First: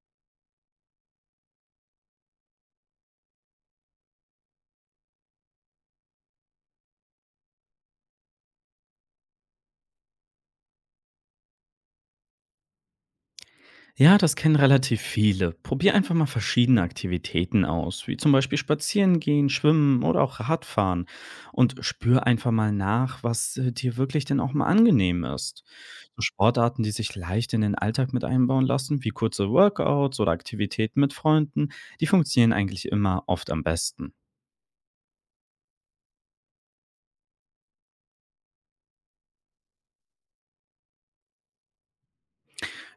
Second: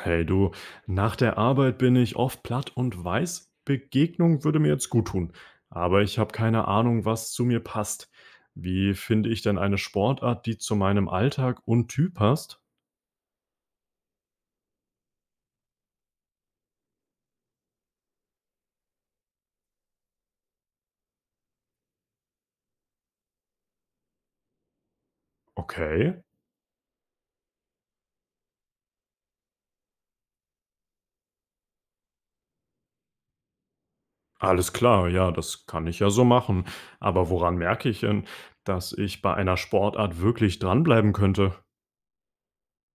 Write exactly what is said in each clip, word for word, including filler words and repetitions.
Hey du, nach der Arbeit bin ich oft platt und weiß, Begegnung würde mir jetzt gut tun. Aber ich habe keine Ahnung, was zu mir passt. Wie finde ich denn eine Sportart, die zu meinem Alltag und Typ passt? Ja, das kennen relativ viele. Probier einfach mal verschiedene Aktivitäten aus, wie zum Beispiel spazieren gehen, schwimmen oder auch Radfahren. Und spür einfach mal nach, was äh, dir wirklich denn auch mal angenehm ist. So Okay, Sportarten, die sich leicht in den Alltag mit einbauen lassen, wie kurze Workouts oder Aktivitäten mit Freunden, die funktionieren eigentlich immer oft am besten. alles klar, ja, das kann ich ja so machen. Aber woran merke ich denn, dass ich bei einer Sportart wirklich dranbleiben könnte?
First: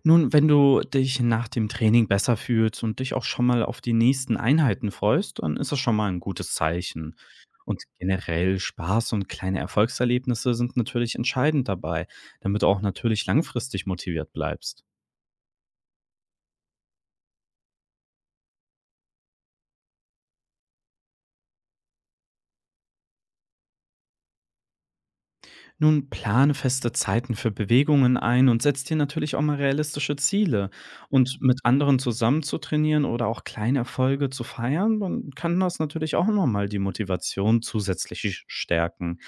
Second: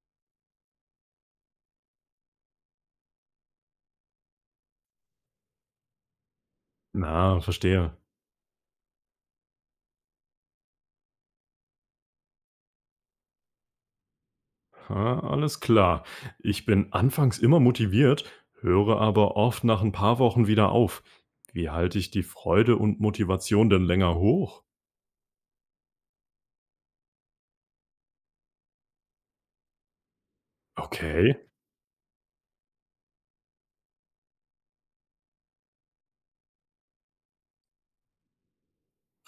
Nun, wenn du dich nach dem Training besser fühlst und dich auch schon mal auf die nächsten Einheiten freust, dann ist das schon mal ein gutes Zeichen. Na, Und verstehe. generell Spaß und kleine Erfolgserlebnisse sind natürlich entscheidend dabei, damit du auch natürlich langfristig motiviert bleibst. Ah, alles klar. Ich bin anfangs immer motiviert, höre aber oft nach ein paar Wochen wieder auf. Wie halte ich die Freude und Motivation denn länger hoch? Nun plane feste Zeiten für Bewegungen ein und setz dir natürlich auch mal realistische Ziele. Okay, Und mit anderen zusammen zu trainieren oder auch kleine Erfolge zu feiern, dann kann das natürlich auch nochmal die Motivation zusätzlich sch- stärken.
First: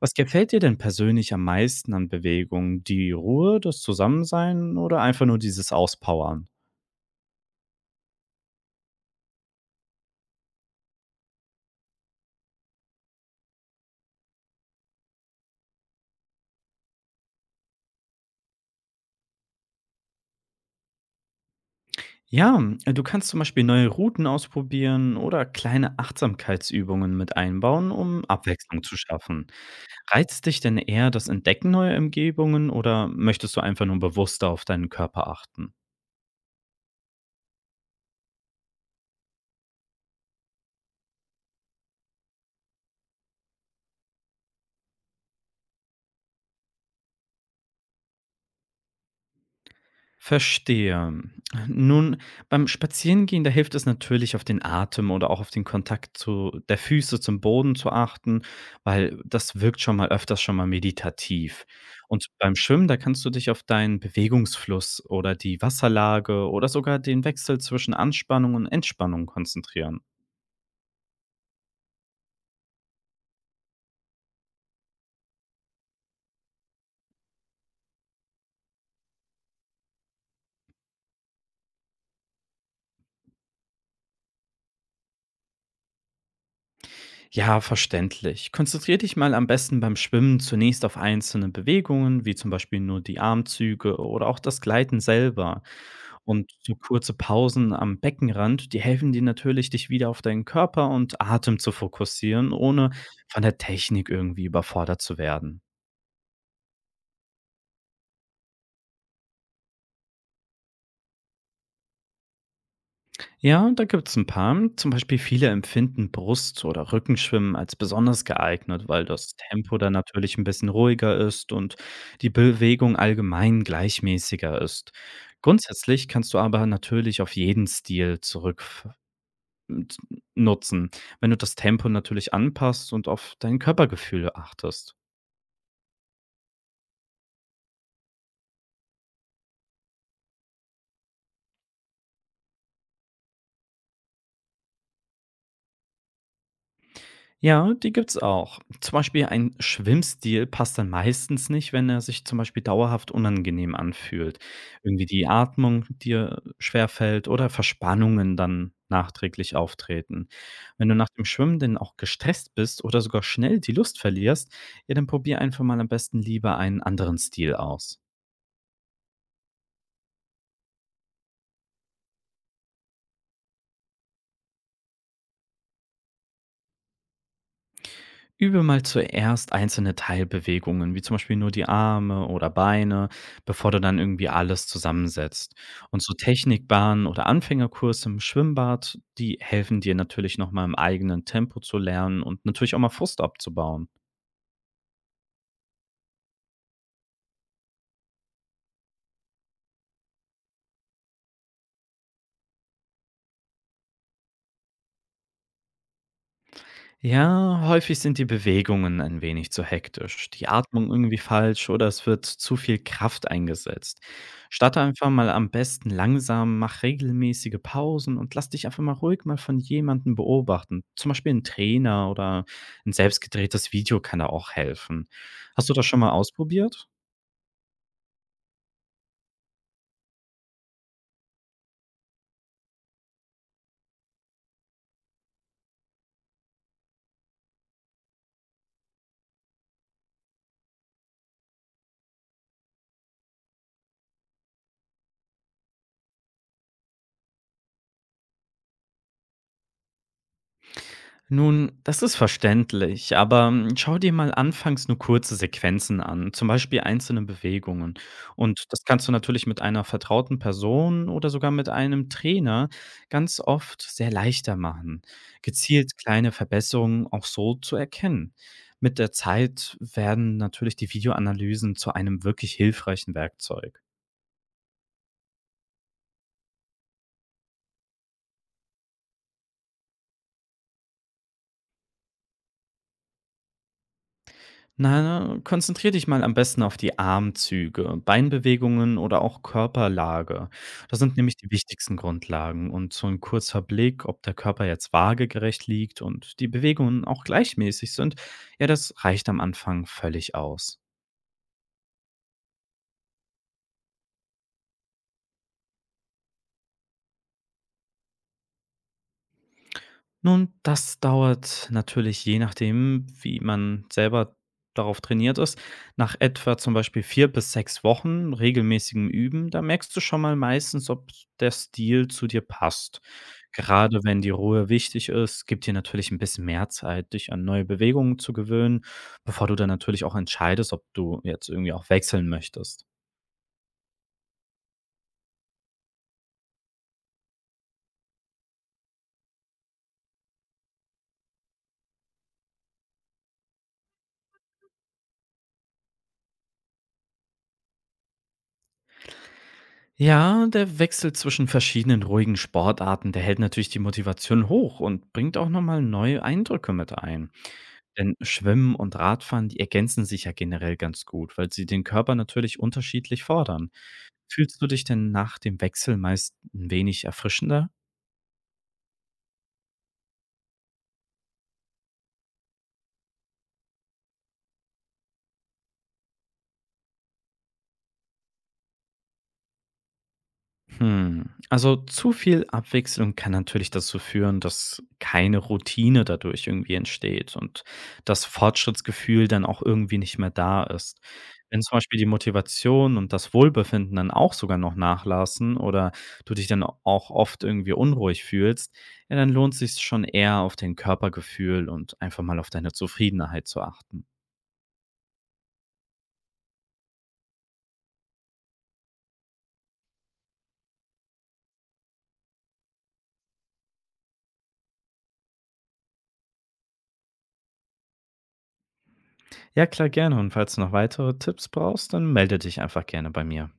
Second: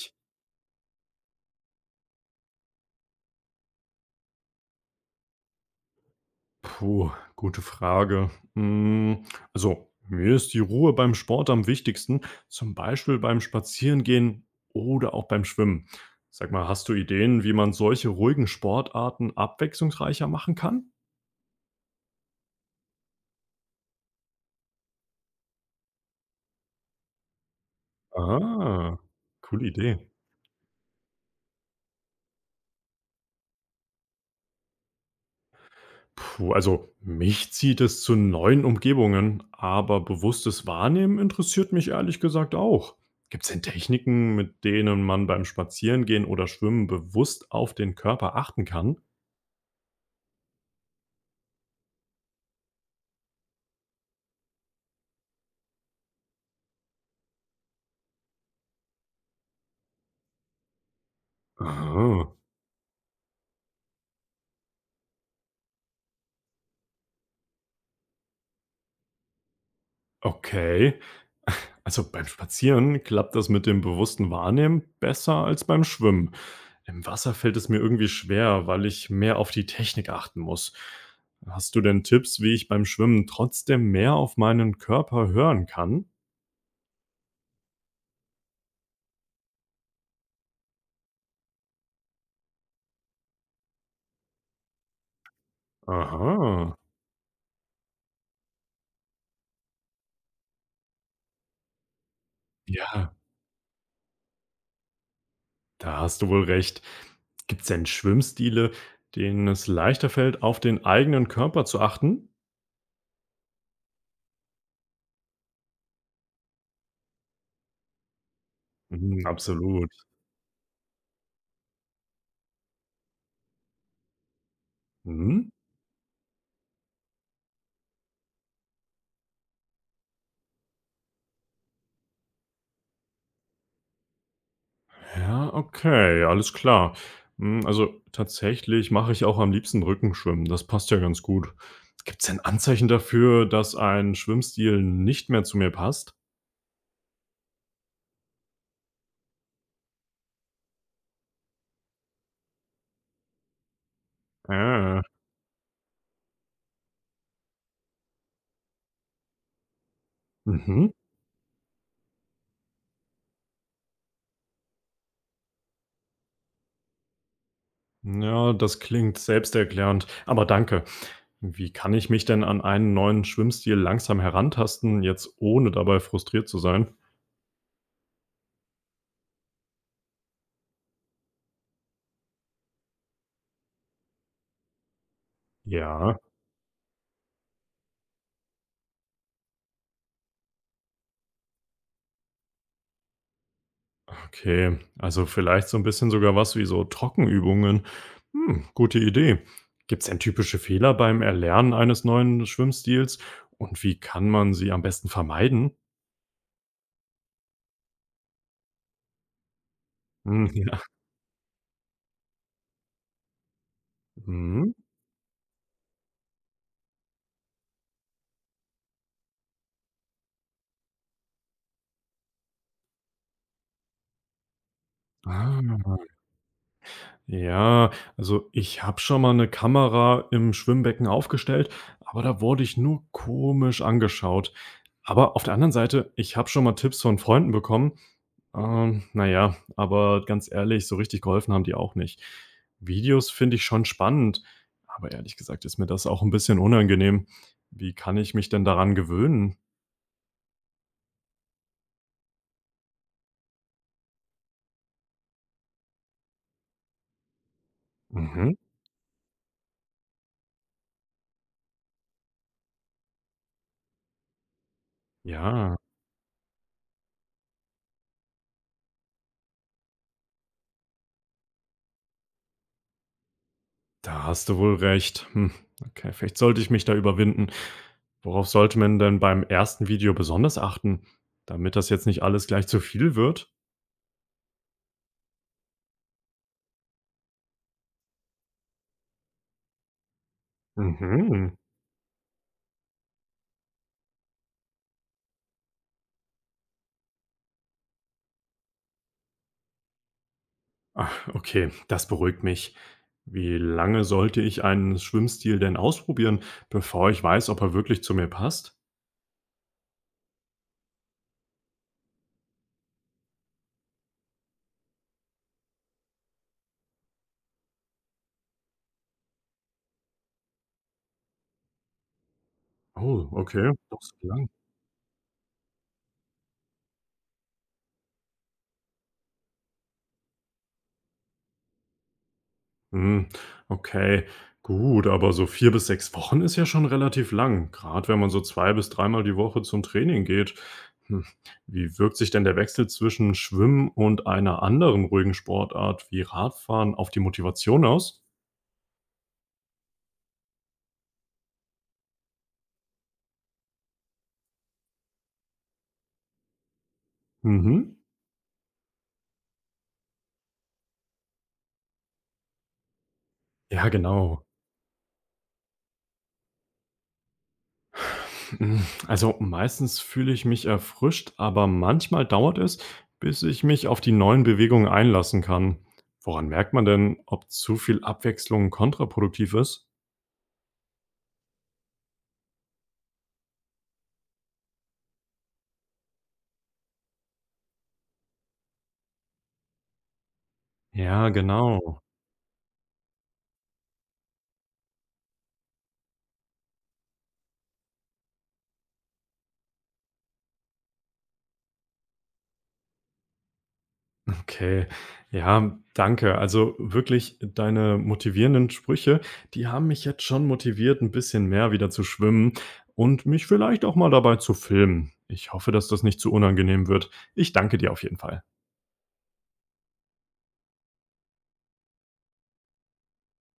Was gefällt dir denn persönlich am meisten an Bewegungen? Die Ruhe, das Zusammensein oder einfach nur dieses Auspowern? Puh, gute Frage. Hm, also, mir ist die Ruhe beim Sport am wichtigsten, zum Beispiel beim Spazierengehen oder auch beim Schwimmen. Sag mal, hast du Ideen, wie man solche ruhigen Sportarten abwechslungsreicher machen kann? Ja, hm, äh, du kannst zum Beispiel neue Routen ausprobieren oder kleine Achtsamkeitsübungen mit einbauen, um Abwechslung zu Ah, schaffen. coole Idee. Reizt dich denn eher das Entdecken neuer Umgebungen oder möchtest du einfach nur bewusster auf deinen Körper achten? Puh, also mich zieht es zu neuen Umgebungen, aber bewusstes Wahrnehmen interessiert mich ehrlich gesagt auch. Gibt es denn Techniken, mit denen man beim Spazierengehen oder Schwimmen bewusst auf den Körper achten kann? Verstehe. Nun, beim Spazierengehen, da hilft es natürlich, auf den Atem oder auch auf den Kontakt zu der Füße zum Boden zu achten, weil das wirkt schon mal öfters schon mal meditativ. Und Aha, beim Schwimmen, da kannst du dich auf deinen Bewegungsfluss oder die Wasserlage oder sogar den Wechsel zwischen Anspannung und Entspannung konzentrieren. okay. Also beim Spazieren klappt das mit dem bewussten Wahrnehmen besser als beim Schwimmen. Im Wasser fällt es mir irgendwie schwer, weil ich mehr auf die Technik achten muss. Hast du denn Tipps, wie ich beim Schwimmen trotzdem mehr auf meinen Körper hören kann? Ja, verständlich. Konzentrier dich mal am besten beim Schwimmen zunächst auf einzelne Bewegungen, wie zum Beispiel nur die Armzüge oder auch das Gleiten selber. Und so Aha. kurze Pausen am Beckenrand, die helfen dir natürlich, dich wieder auf deinen Körper und Atem zu fokussieren, ohne Ja, von der Technik irgendwie überfordert zu werden. da hast du wohl recht. Gibt es denn Schwimmstile, denen es leichter fällt, auf den eigenen Körper zu achten? Ja, da gibt's ein paar. Zum Beispiel viele empfinden Brust oder Rückenschwimmen als besonders geeignet, weil Mhm, das Tempo absolut. dann natürlich ein bisschen ruhiger ist und die Bewegung allgemein gleichmäßiger ist. Mhm. Grundsätzlich kannst du aber natürlich auf jeden Stil zurück nutzen, wenn du das Tempo natürlich anpasst und auf dein Körpergefühl achtest. Ja, okay, alles klar. Hm, also tatsächlich mache ich auch am liebsten Rückenschwimmen. Das passt ja ganz gut. Gibt es denn Anzeichen dafür, dass ein Schwimmstil nicht mehr zu mir passt? Ja, die gibt's auch. Zum Beispiel ein Schwimmstil passt dann meistens nicht, wenn er sich zum Beispiel dauerhaft unangenehm anfühlt. Ah. Irgendwie die Atmung dir schwerfällt oder Verspannungen dann nachträglich auftreten. Wenn Mhm. du nach dem Schwimmen denn auch gestresst bist oder sogar schnell die Lust verlierst, ja, dann probier einfach mal am besten lieber einen anderen Stil aus. Ja, das klingt selbsterklärend, aber danke. Wie kann ich mich denn an einen neuen Schwimmstil langsam herantasten, jetzt ohne dabei frustriert zu sein? Übe mal zuerst einzelne Teilbewegungen, wie zum Beispiel nur die Arme oder Beine, bevor du dann irgendwie alles zusammensetzt. Und so Ja, Technikbahnen oder Anfängerkurse im Schwimmbad, die helfen dir natürlich nochmal im eigenen Tempo zu lernen und natürlich auch mal Frust abzubauen. okay. Also vielleicht so ein bisschen sogar was wie so Trockenübungen. Hm, gute Idee. Gibt es denn typische Fehler beim Erlernen eines neuen Schwimmstils und wie kann man sie am besten vermeiden? Ja, häufig sind die Bewegungen ein wenig zu hektisch, Hm, die ja. Atmung irgendwie falsch oder es wird zu viel Kraft eingesetzt. Hm. Starte einfach mal am besten langsam, mach regelmäßige Pausen und lass dich einfach mal ruhig mal von jemandem beobachten. Zum Beispiel ein Trainer oder ein selbst gedrehtes Video kann da auch helfen. Ah. Hast du das schon mal ausprobiert? Ja, also ich habe schon mal eine Kamera im Schwimmbecken aufgestellt, aber da wurde ich nur komisch angeschaut. Aber auf der anderen Seite, ich habe schon mal Tipps von Freunden bekommen. Ähm, na ja, aber ganz ehrlich, so richtig geholfen haben die auch nicht. Videos finde ich schon spannend, aber ehrlich gesagt ist mir das auch ein bisschen unangenehm. Wie kann ich mich denn daran gewöhnen? Nun, das ist verständlich, aber hm, schau dir mal anfangs nur kurze Sequenzen an, zum Beispiel einzelne Bewegungen. Mhm, Und das kannst du natürlich mit einer vertrauten Person oder sogar mit einem Trainer ganz oft sehr leichter machen, ja. gezielt kleine Verbesserungen auch so zu erkennen. Mit der Zeit werden natürlich die Videoanalysen zu einem wirklich hilfreichen Werkzeug. Da hast du wohl recht. Hm, okay, vielleicht sollte ich mich da überwinden. Worauf sollte man denn beim ersten Video besonders achten, damit das jetzt nicht alles gleich zu viel wird? Na, konzentrier dich mal am besten auf die Armzüge, Beinbewegungen oder auch Körperlage. Das sind nämlich die Mhm. wichtigsten Grundlagen und so ein kurzer Blick, ob der Körper jetzt waagegerecht liegt und die Bewegungen auch gleichmäßig sind, ja, das reicht am Anfang völlig aus. Ah, okay, das beruhigt mich. Wie lange sollte ich einen Schwimmstil denn ausprobieren, bevor ich weiß, ob er wirklich zu mir passt? Nun, das dauert natürlich je nachdem, wie man selber darauf trainiert ist, nach etwa zum Beispiel vier bis sechs Wochen regelmäßigem Üben, da merkst du schon mal meistens, ob der Stil zu dir passt. Oh, okay. Gerade wenn die Ruhe wichtig ist, gib dir natürlich ein bisschen mehr Zeit, dich an neue Bewegungen zu gewöhnen, bevor du dann natürlich auch entscheidest, ob du jetzt irgendwie auch wechseln möchtest. Hm, okay, gut, aber so vier bis sechs Wochen ist ja schon relativ lang, gerade wenn man so zwei bis dreimal die Woche zum Training geht. Hm, wie wirkt sich denn der Wechsel zwischen Schwimmen und einer anderen ruhigen Sportart wie Radfahren auf die Motivation aus? Ja, der Wechsel zwischen verschiedenen ruhigen Sportarten, der hält natürlich die Motivation hoch und bringt auch nochmal neue Eindrücke mit ein. Mhm. Denn Schwimmen und Radfahren, die ergänzen sich ja generell ganz gut, weil sie den Körper natürlich unterschiedlich fordern. Ja, genau. Fühlst du dich denn nach dem Wechsel meist ein wenig erfrischender? Hm, also, meistens fühle ich mich erfrischt, aber manchmal dauert es, bis ich mich auf die neuen Bewegungen einlassen kann. Woran merkt man denn, ob zu viel Abwechslung kontraproduktiv ist? Hm. Also zu viel Abwechslung kann natürlich dazu führen, dass keine Routine dadurch irgendwie entsteht und das Fortschrittsgefühl dann auch irgendwie nicht mehr da ist. Ja, Wenn zum Beispiel genau. die Motivation und das Wohlbefinden dann auch sogar noch nachlassen oder du dich dann auch oft irgendwie unruhig fühlst, ja, dann lohnt sich schon eher auf dein Körpergefühl und einfach mal auf deine Zufriedenheit zu achten. Okay. Ja, danke. Also wirklich deine motivierenden Sprüche, die haben mich jetzt schon motiviert, ein bisschen mehr wieder zu schwimmen und mich vielleicht auch mal dabei zu filmen. Ich hoffe, dass das nicht zu unangenehm wird. Ich danke dir auf jeden Fall. Ja, klar, gerne. Und falls du noch weitere Tipps brauchst, dann melde dich einfach gerne bei mir.